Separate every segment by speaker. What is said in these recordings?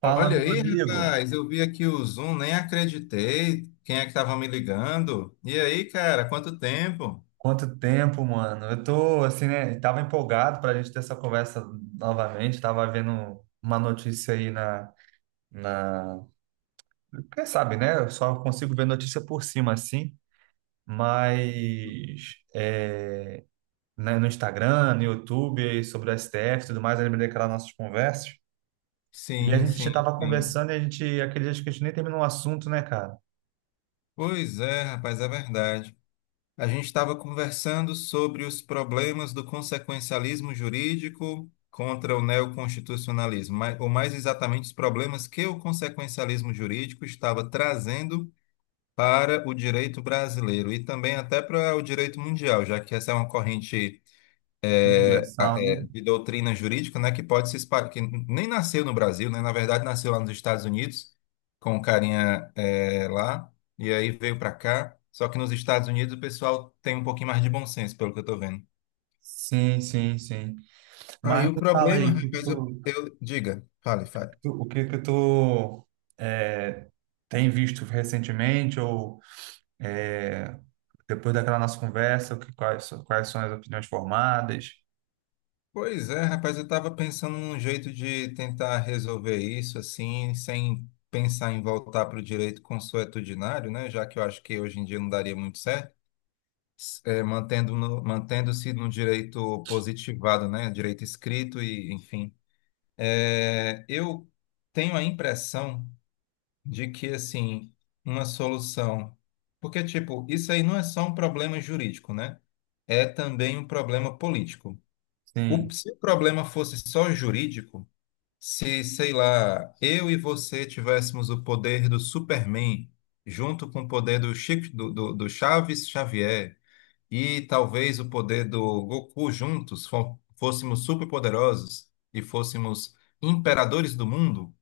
Speaker 1: Fala,
Speaker 2: Olha
Speaker 1: meu
Speaker 2: aí,
Speaker 1: amigo.
Speaker 2: rapaz, eu vi aqui o Zoom, nem acreditei. Quem é que estava me ligando? E aí, cara, quanto tempo?
Speaker 1: Quanto tempo, mano? Eu tô assim, né? Tava empolgado pra gente ter essa conversa novamente. Tava vendo uma notícia aí na... Quem sabe, né? Eu só consigo ver notícia por cima, assim. Mas é, né, no Instagram, no YouTube, sobre o STF e tudo mais, eu lembrei daquelas nossas conversas. E a
Speaker 2: Sim,
Speaker 1: gente
Speaker 2: sim,
Speaker 1: tava
Speaker 2: sim.
Speaker 1: conversando e a gente, aquele dia acho que a gente nem terminou o assunto, né, cara?
Speaker 2: Pois é, rapaz, é verdade. A gente estava conversando sobre os problemas do consequencialismo jurídico contra o neoconstitucionalismo, ou mais exatamente os problemas que o consequencialismo jurídico estava trazendo para o direito brasileiro e também até para o direito mundial, já que essa é uma corrente,
Speaker 1: Universal, né?
Speaker 2: de doutrina jurídica, né, que pode se espalhar, que nem nasceu no Brasil, né, na verdade nasceu lá nos Estados Unidos, com um carinha lá, e aí veio para cá, só que nos Estados Unidos o pessoal tem um pouquinho mais de bom senso, pelo que eu tô vendo.
Speaker 1: Sim, sim, sim. Mas
Speaker 2: Aí o
Speaker 1: me fala
Speaker 2: problema,
Speaker 1: aí, o que que
Speaker 2: rapaz,
Speaker 1: tu,
Speaker 2: diga, fale, fale.
Speaker 1: O que que tu é, tem visto recentemente ou é, depois daquela nossa conversa, quais são as opiniões formadas?
Speaker 2: Pois é, rapaz, eu tava pensando num jeito de tentar resolver isso, assim, sem pensar em voltar para o direito consuetudinário, né, já que eu acho que hoje em dia não daria muito certo. Mantendo-se no direito positivado, né? Direito escrito e, enfim. É, eu tenho a impressão de que, assim, uma solução... Porque, tipo, isso aí não é só um problema jurídico, né? É também um problema político.
Speaker 1: Sim.
Speaker 2: Se o problema fosse só jurídico, se, sei lá, eu e você tivéssemos o poder do Superman junto com o poder do Chico, do, do Chaves Xavier, e talvez o poder do Goku juntos fôssemos superpoderosos e fôssemos imperadores do mundo,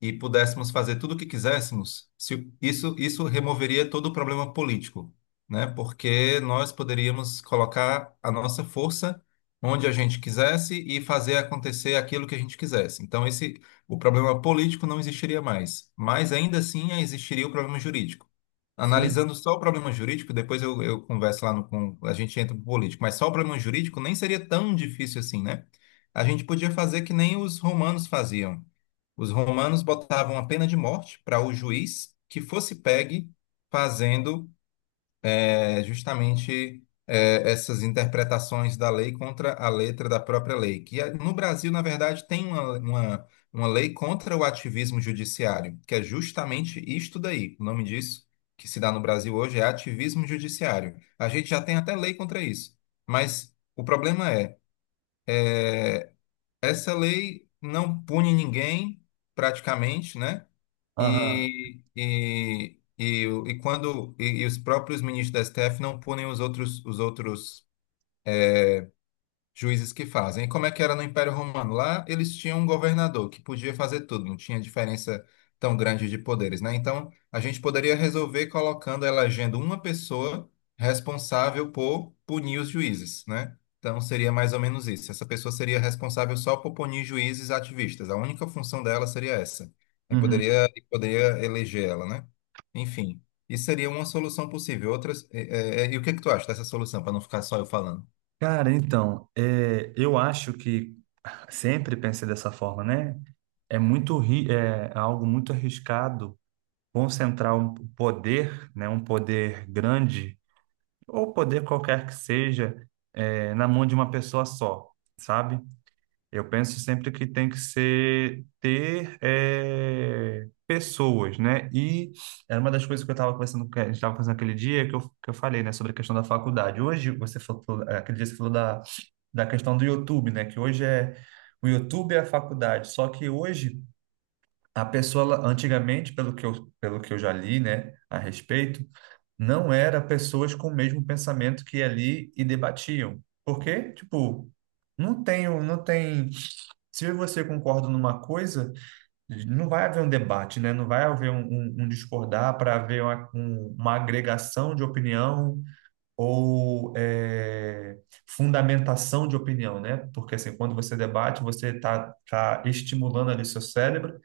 Speaker 2: e pudéssemos fazer tudo o que quiséssemos, isso removeria todo o problema político, né? Porque nós poderíamos colocar a nossa força onde a gente quisesse e fazer acontecer aquilo que a gente quisesse. Então, o problema político não existiria mais, mas ainda assim existiria o problema jurídico.
Speaker 1: Sim.
Speaker 2: Analisando só o problema jurídico, depois eu converso lá no, com, a gente entra pro político, mas só o problema jurídico nem seria tão difícil assim, né? A gente podia fazer que nem os romanos faziam. Os romanos botavam a pena de morte para o juiz que fosse pegue fazendo justamente, é, essas interpretações da lei contra a letra da própria lei. Que é, no Brasil, na verdade, tem uma lei contra o ativismo judiciário, que é justamente isto daí. O nome disso que se dá no Brasil hoje é ativismo judiciário. A gente já tem até lei contra isso. Mas o problema é essa lei não pune ninguém, praticamente, né?
Speaker 1: Aham.
Speaker 2: E quando os próprios ministros da STF não punem os outros juízes que fazem. E como é que era no Império Romano? Lá eles tinham um governador que podia fazer tudo, não tinha diferença tão grande de poderes, né? Então, a gente poderia resolver colocando, elegendo uma pessoa responsável por punir os juízes, né? Então, seria mais ou menos isso. Essa pessoa seria responsável só por punir juízes ativistas. A única função dela seria essa. Aí
Speaker 1: Uhum.
Speaker 2: poderia eleger ela, né? Enfim, isso seria uma solução possível. Outras, e o que que tu acha dessa solução, para não ficar só eu falando?
Speaker 1: Cara, então, eu acho que sempre pensei dessa forma, né? É algo muito arriscado concentrar um poder, né, um poder grande ou poder qualquer que seja, na mão de uma pessoa só, sabe? Eu penso sempre que tem que ser ter eh, pessoas, né? E era uma das coisas que eu estava conversando, que a gente estava fazendo aquele dia que eu falei, né, sobre a questão da faculdade. Hoje você falou, aquele dia você falou da questão do YouTube, né? Que hoje o YouTube é a faculdade. Só que hoje a pessoa, ela- antigamente, pelo que eu já li, né, a respeito não era pessoas com o mesmo pensamento que ia ali e debatiam. Porque, tipo, não tem. Se eu e você concordam numa coisa, não vai haver um debate, né? Não vai haver um discordar para haver uma agregação de opinião ou fundamentação de opinião, né? Porque assim, quando você debate, você está estimulando ali seu cérebro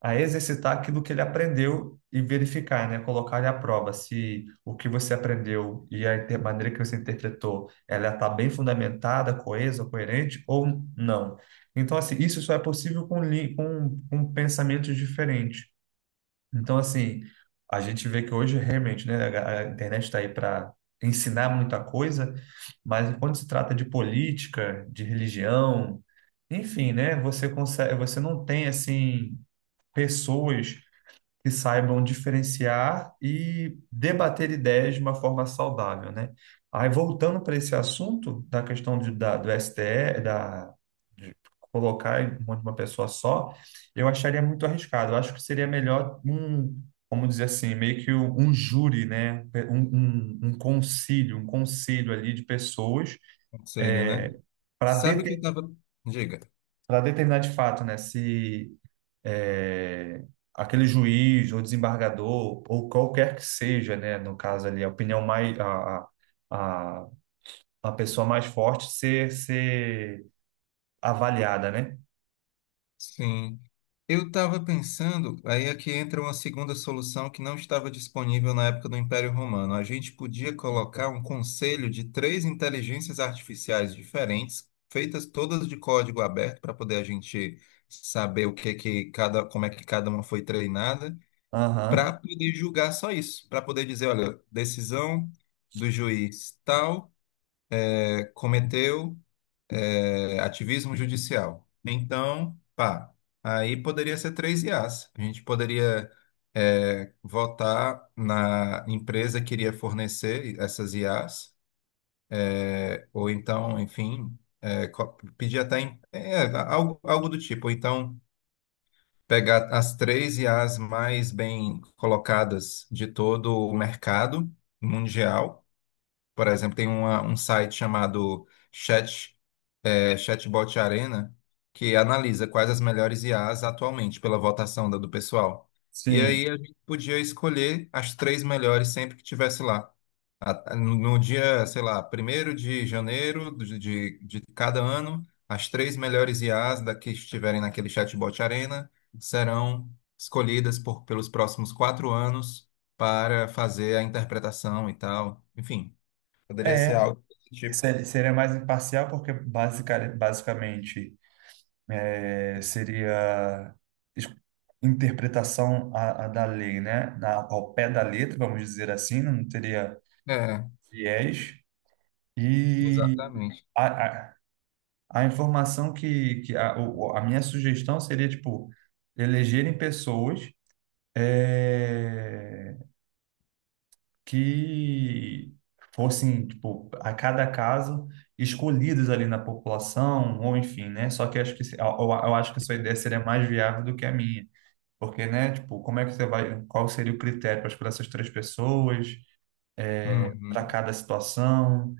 Speaker 1: a exercitar aquilo que ele aprendeu e verificar, né? Colocar ele à prova se o que você aprendeu e a maneira que você interpretou, ela está bem fundamentada, coesa, coerente ou não. Então, assim, isso só é possível com pensamentos diferentes. Então, assim, a gente vê que hoje realmente, né, a internet está aí para ensinar muita coisa, mas quando se trata de política, de religião, enfim, né, você consegue, você não tem assim pessoas que saibam diferenciar e debater ideias de uma forma saudável, né? Aí, voltando para esse assunto da questão do STE, da, de colocar em mão de uma pessoa só, eu acharia muito arriscado. Eu acho que seria melhor um, vamos dizer assim, meio que um, júri, né? Um concílio, um conselho ali de pessoas
Speaker 2: Conselho, né?
Speaker 1: é, para
Speaker 2: Sabe que eu tava. Diga.
Speaker 1: determinar de fato, né, se é, aquele juiz ou desembargador ou qualquer que seja, né, no caso ali, a opinião mais a a pessoa mais forte ser avaliada, né?
Speaker 2: Sim. Eu estava pensando, aí aqui entra uma segunda solução que não estava disponível na época do Império Romano. A gente podia colocar um conselho de três inteligências artificiais diferentes, feitas todas de código aberto, para poder a gente saber o que que cada, como é que cada uma foi treinada, para
Speaker 1: Aham,
Speaker 2: poder julgar só isso, para poder dizer, olha, decisão do juiz tal, cometeu ativismo judicial. Então, pá, aí poderia ser três IAs. A gente poderia votar na empresa que iria fornecer essas IAs, ou então, enfim, pedir até algo do tipo. Ou então, pegar as três IAs mais bem colocadas de todo o mercado mundial. Por exemplo, tem um site chamado Chatbot Arena, que analisa quais as melhores IAs atualmente pela votação do pessoal. E
Speaker 1: sim.
Speaker 2: aí a gente podia escolher as três melhores sempre que tivesse lá. No dia, sei lá, primeiro de janeiro de cada ano, as três melhores IAs da que estiverem naquele Chatbot Arena serão escolhidas pelos próximos 4 anos para fazer a interpretação e tal. Enfim. Poderia
Speaker 1: É,
Speaker 2: ser algo desse tipo.
Speaker 1: seria mais imparcial porque basicamente seria es- interpretação a da lei, né? Na, ao pé da letra, vamos dizer assim, não teria
Speaker 2: É,
Speaker 1: viés. E
Speaker 2: exatamente.
Speaker 1: a, a, a informação que a minha sugestão seria, tipo, elegerem pessoas eh, que fossem, tipo, a cada caso escolhidos ali na população, ou enfim, né? Só que acho que eu acho que a sua ideia seria mais viável do que a minha. Porque, né, tipo, como é que você vai, qual seria o critério para escolher essas três pessoas para
Speaker 2: Uhum,
Speaker 1: cada situação?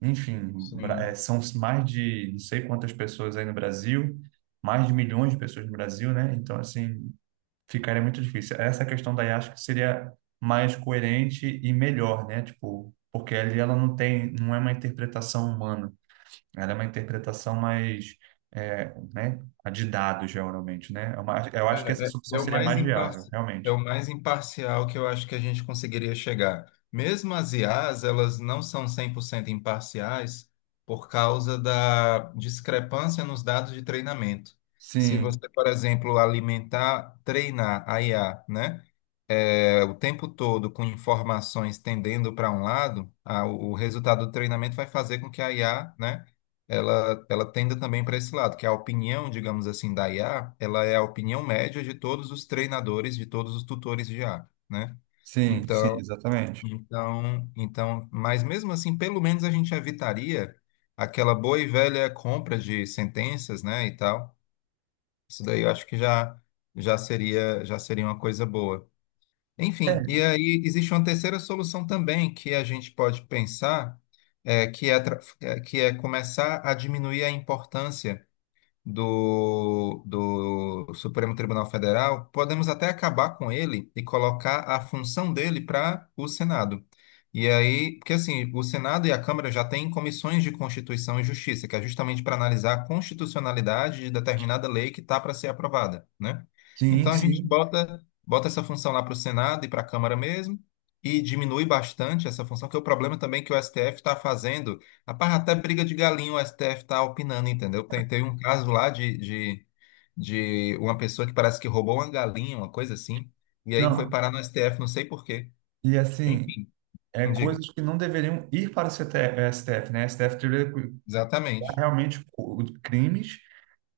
Speaker 1: Enfim,
Speaker 2: sim.
Speaker 1: são mais de não sei quantas pessoas aí no Brasil, mais de milhões de pessoas no Brasil, né? Então, assim, ficaria muito difícil. Essa questão daí acho que seria mais coerente e melhor, né? Tipo, porque ali ela não tem, não é uma interpretação humana, ela é uma interpretação mais, né? A de dados, geralmente, né? Eu acho que essa
Speaker 2: É, é, é
Speaker 1: solução
Speaker 2: o
Speaker 1: seria
Speaker 2: mais
Speaker 1: mais viável,
Speaker 2: imparci... é
Speaker 1: realmente.
Speaker 2: o mais imparcial que eu acho que a gente conseguiria chegar. Mesmo as IAs, elas não são 100% imparciais por causa da discrepância nos dados de treinamento. Se
Speaker 1: Sim,
Speaker 2: você, por exemplo, alimentar, treinar a IA, né? O tempo todo com informações tendendo para um lado, o resultado do treinamento vai fazer com que a IA, né, ela tenda também para esse lado, que a opinião, digamos assim, da IA, ela é a opinião média de todos os treinadores, de todos os tutores de IA, né?
Speaker 1: sim, sim,
Speaker 2: Então,
Speaker 1: exatamente.
Speaker 2: mas mesmo assim, pelo menos a gente evitaria aquela boa e velha compra de sentenças, né, e tal. Isso daí eu acho que já seria uma coisa boa. Enfim, e
Speaker 1: É,
Speaker 2: aí existe uma terceira solução também que a gente pode pensar, que é começar a diminuir a importância do Supremo Tribunal Federal, podemos até acabar com ele e colocar a função dele para o Senado. E aí, porque assim, o Senado e a Câmara já têm comissões de Constituição e Justiça, que é justamente para analisar a constitucionalidade de determinada lei que está para ser aprovada, né?
Speaker 1: sim,
Speaker 2: Então a gente
Speaker 1: sim.
Speaker 2: bota essa função lá para o Senado e para a Câmara mesmo. E diminui bastante essa função, porque o problema também é que o STF está fazendo. Rapaz, até briga de galinha o STF tá opinando, entendeu? Teve um caso lá de uma pessoa que parece que roubou uma galinha, uma coisa assim, e aí foi
Speaker 1: Não,
Speaker 2: parar no STF, não sei por quê.
Speaker 1: e assim.
Speaker 2: Enfim,
Speaker 1: É
Speaker 2: me diga.
Speaker 1: coisas que não deveriam ir para o STF, né? STF deveria cuidar
Speaker 2: Exatamente.
Speaker 1: realmente de crimes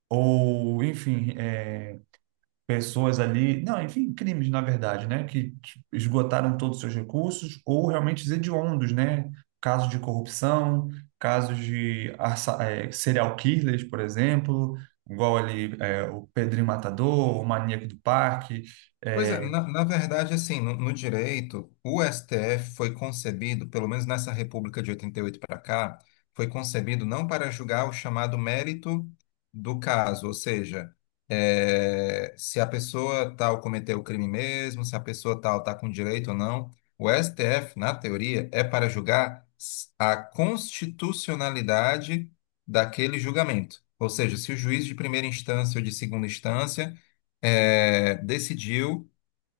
Speaker 1: ou, enfim, pessoas ali, não, enfim, crimes na verdade, né? Que esgotaram todos os seus recursos ou realmente os hediondos, né? Casos de corrupção, casos de serial killers, por exemplo, igual ali o Pedrinho Matador, o Maníaco do Parque,
Speaker 2: Pois é, na verdade, assim, no direito, o STF foi concebido, pelo menos nessa República de 88 para cá, foi concebido não para julgar o chamado mérito do caso, ou seja, se a pessoa tal cometeu o crime mesmo, se a pessoa tal está com direito ou não. O STF, na teoria, é para julgar a constitucionalidade daquele julgamento. Ou seja, se o juiz de primeira instância ou de segunda instância decidiu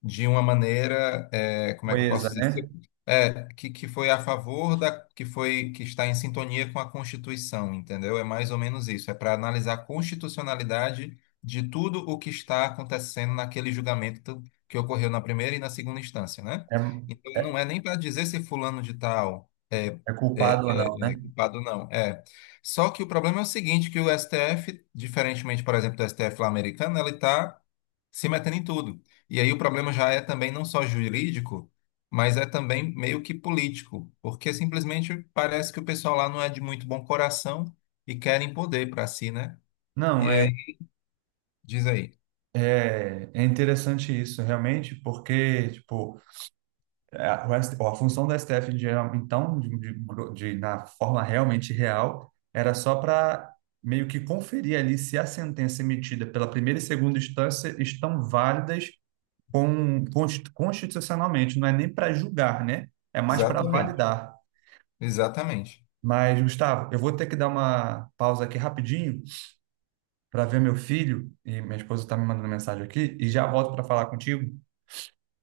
Speaker 2: de uma maneira, como é que eu
Speaker 1: coisa,
Speaker 2: posso
Speaker 1: né?
Speaker 2: dizer? Que foi a favor da, que está em sintonia com a Constituição, entendeu? É mais ou menos isso. É para analisar a constitucionalidade de tudo o que está acontecendo naquele julgamento que ocorreu na primeira e na segunda instância, né?
Speaker 1: É,
Speaker 2: Então,
Speaker 1: é
Speaker 2: não é nem para dizer se fulano de tal
Speaker 1: é
Speaker 2: é,
Speaker 1: culpado ou não,
Speaker 2: é,
Speaker 1: né?
Speaker 2: é culpado, não. É. Só que o problema é o seguinte, que o STF, diferentemente, por exemplo, do STF lá americano, ele está se metendo em tudo. E aí o problema já é também não só jurídico, mas é também meio que político, porque simplesmente parece que o pessoal lá não é de muito bom coração e querem poder para si, né? E
Speaker 1: Não, é.
Speaker 2: aí, diz aí.
Speaker 1: É é interessante isso, realmente, porque, tipo, a função do STF, então, na forma realmente real, era só para meio que conferir ali se a sentença emitida pela primeira e segunda instância estão válidas com, constitucionalmente, não é nem para julgar, né? É mais para
Speaker 2: Exatamente.
Speaker 1: validar.
Speaker 2: Exatamente.
Speaker 1: Mas, Gustavo, eu vou ter que dar uma pausa aqui rapidinho para ver meu filho, e minha esposa está me mandando mensagem aqui, e já volto para falar contigo.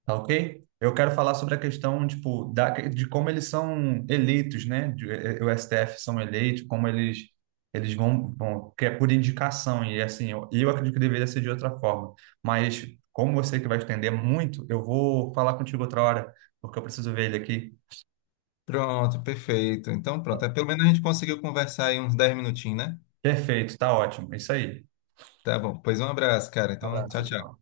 Speaker 1: Tá ok? Eu quero falar sobre a questão, tipo, de como eles são eleitos, né? O STF são eleitos, como eles vão, bom, que é por indicação e assim, eu acredito que deveria ser de outra forma. Mas como você que vai estender muito, eu vou falar contigo outra hora, porque eu preciso ver ele aqui.
Speaker 2: Pronto, perfeito. Então, pronto. É, pelo menos a gente conseguiu conversar aí uns 10 minutinhos, né?
Speaker 1: Perfeito, tá ótimo. Isso aí.
Speaker 2: Tá bom. Pois um abraço, cara.
Speaker 1: Um
Speaker 2: Então, tchau,
Speaker 1: abraço,
Speaker 2: tchau.
Speaker 1: tchau.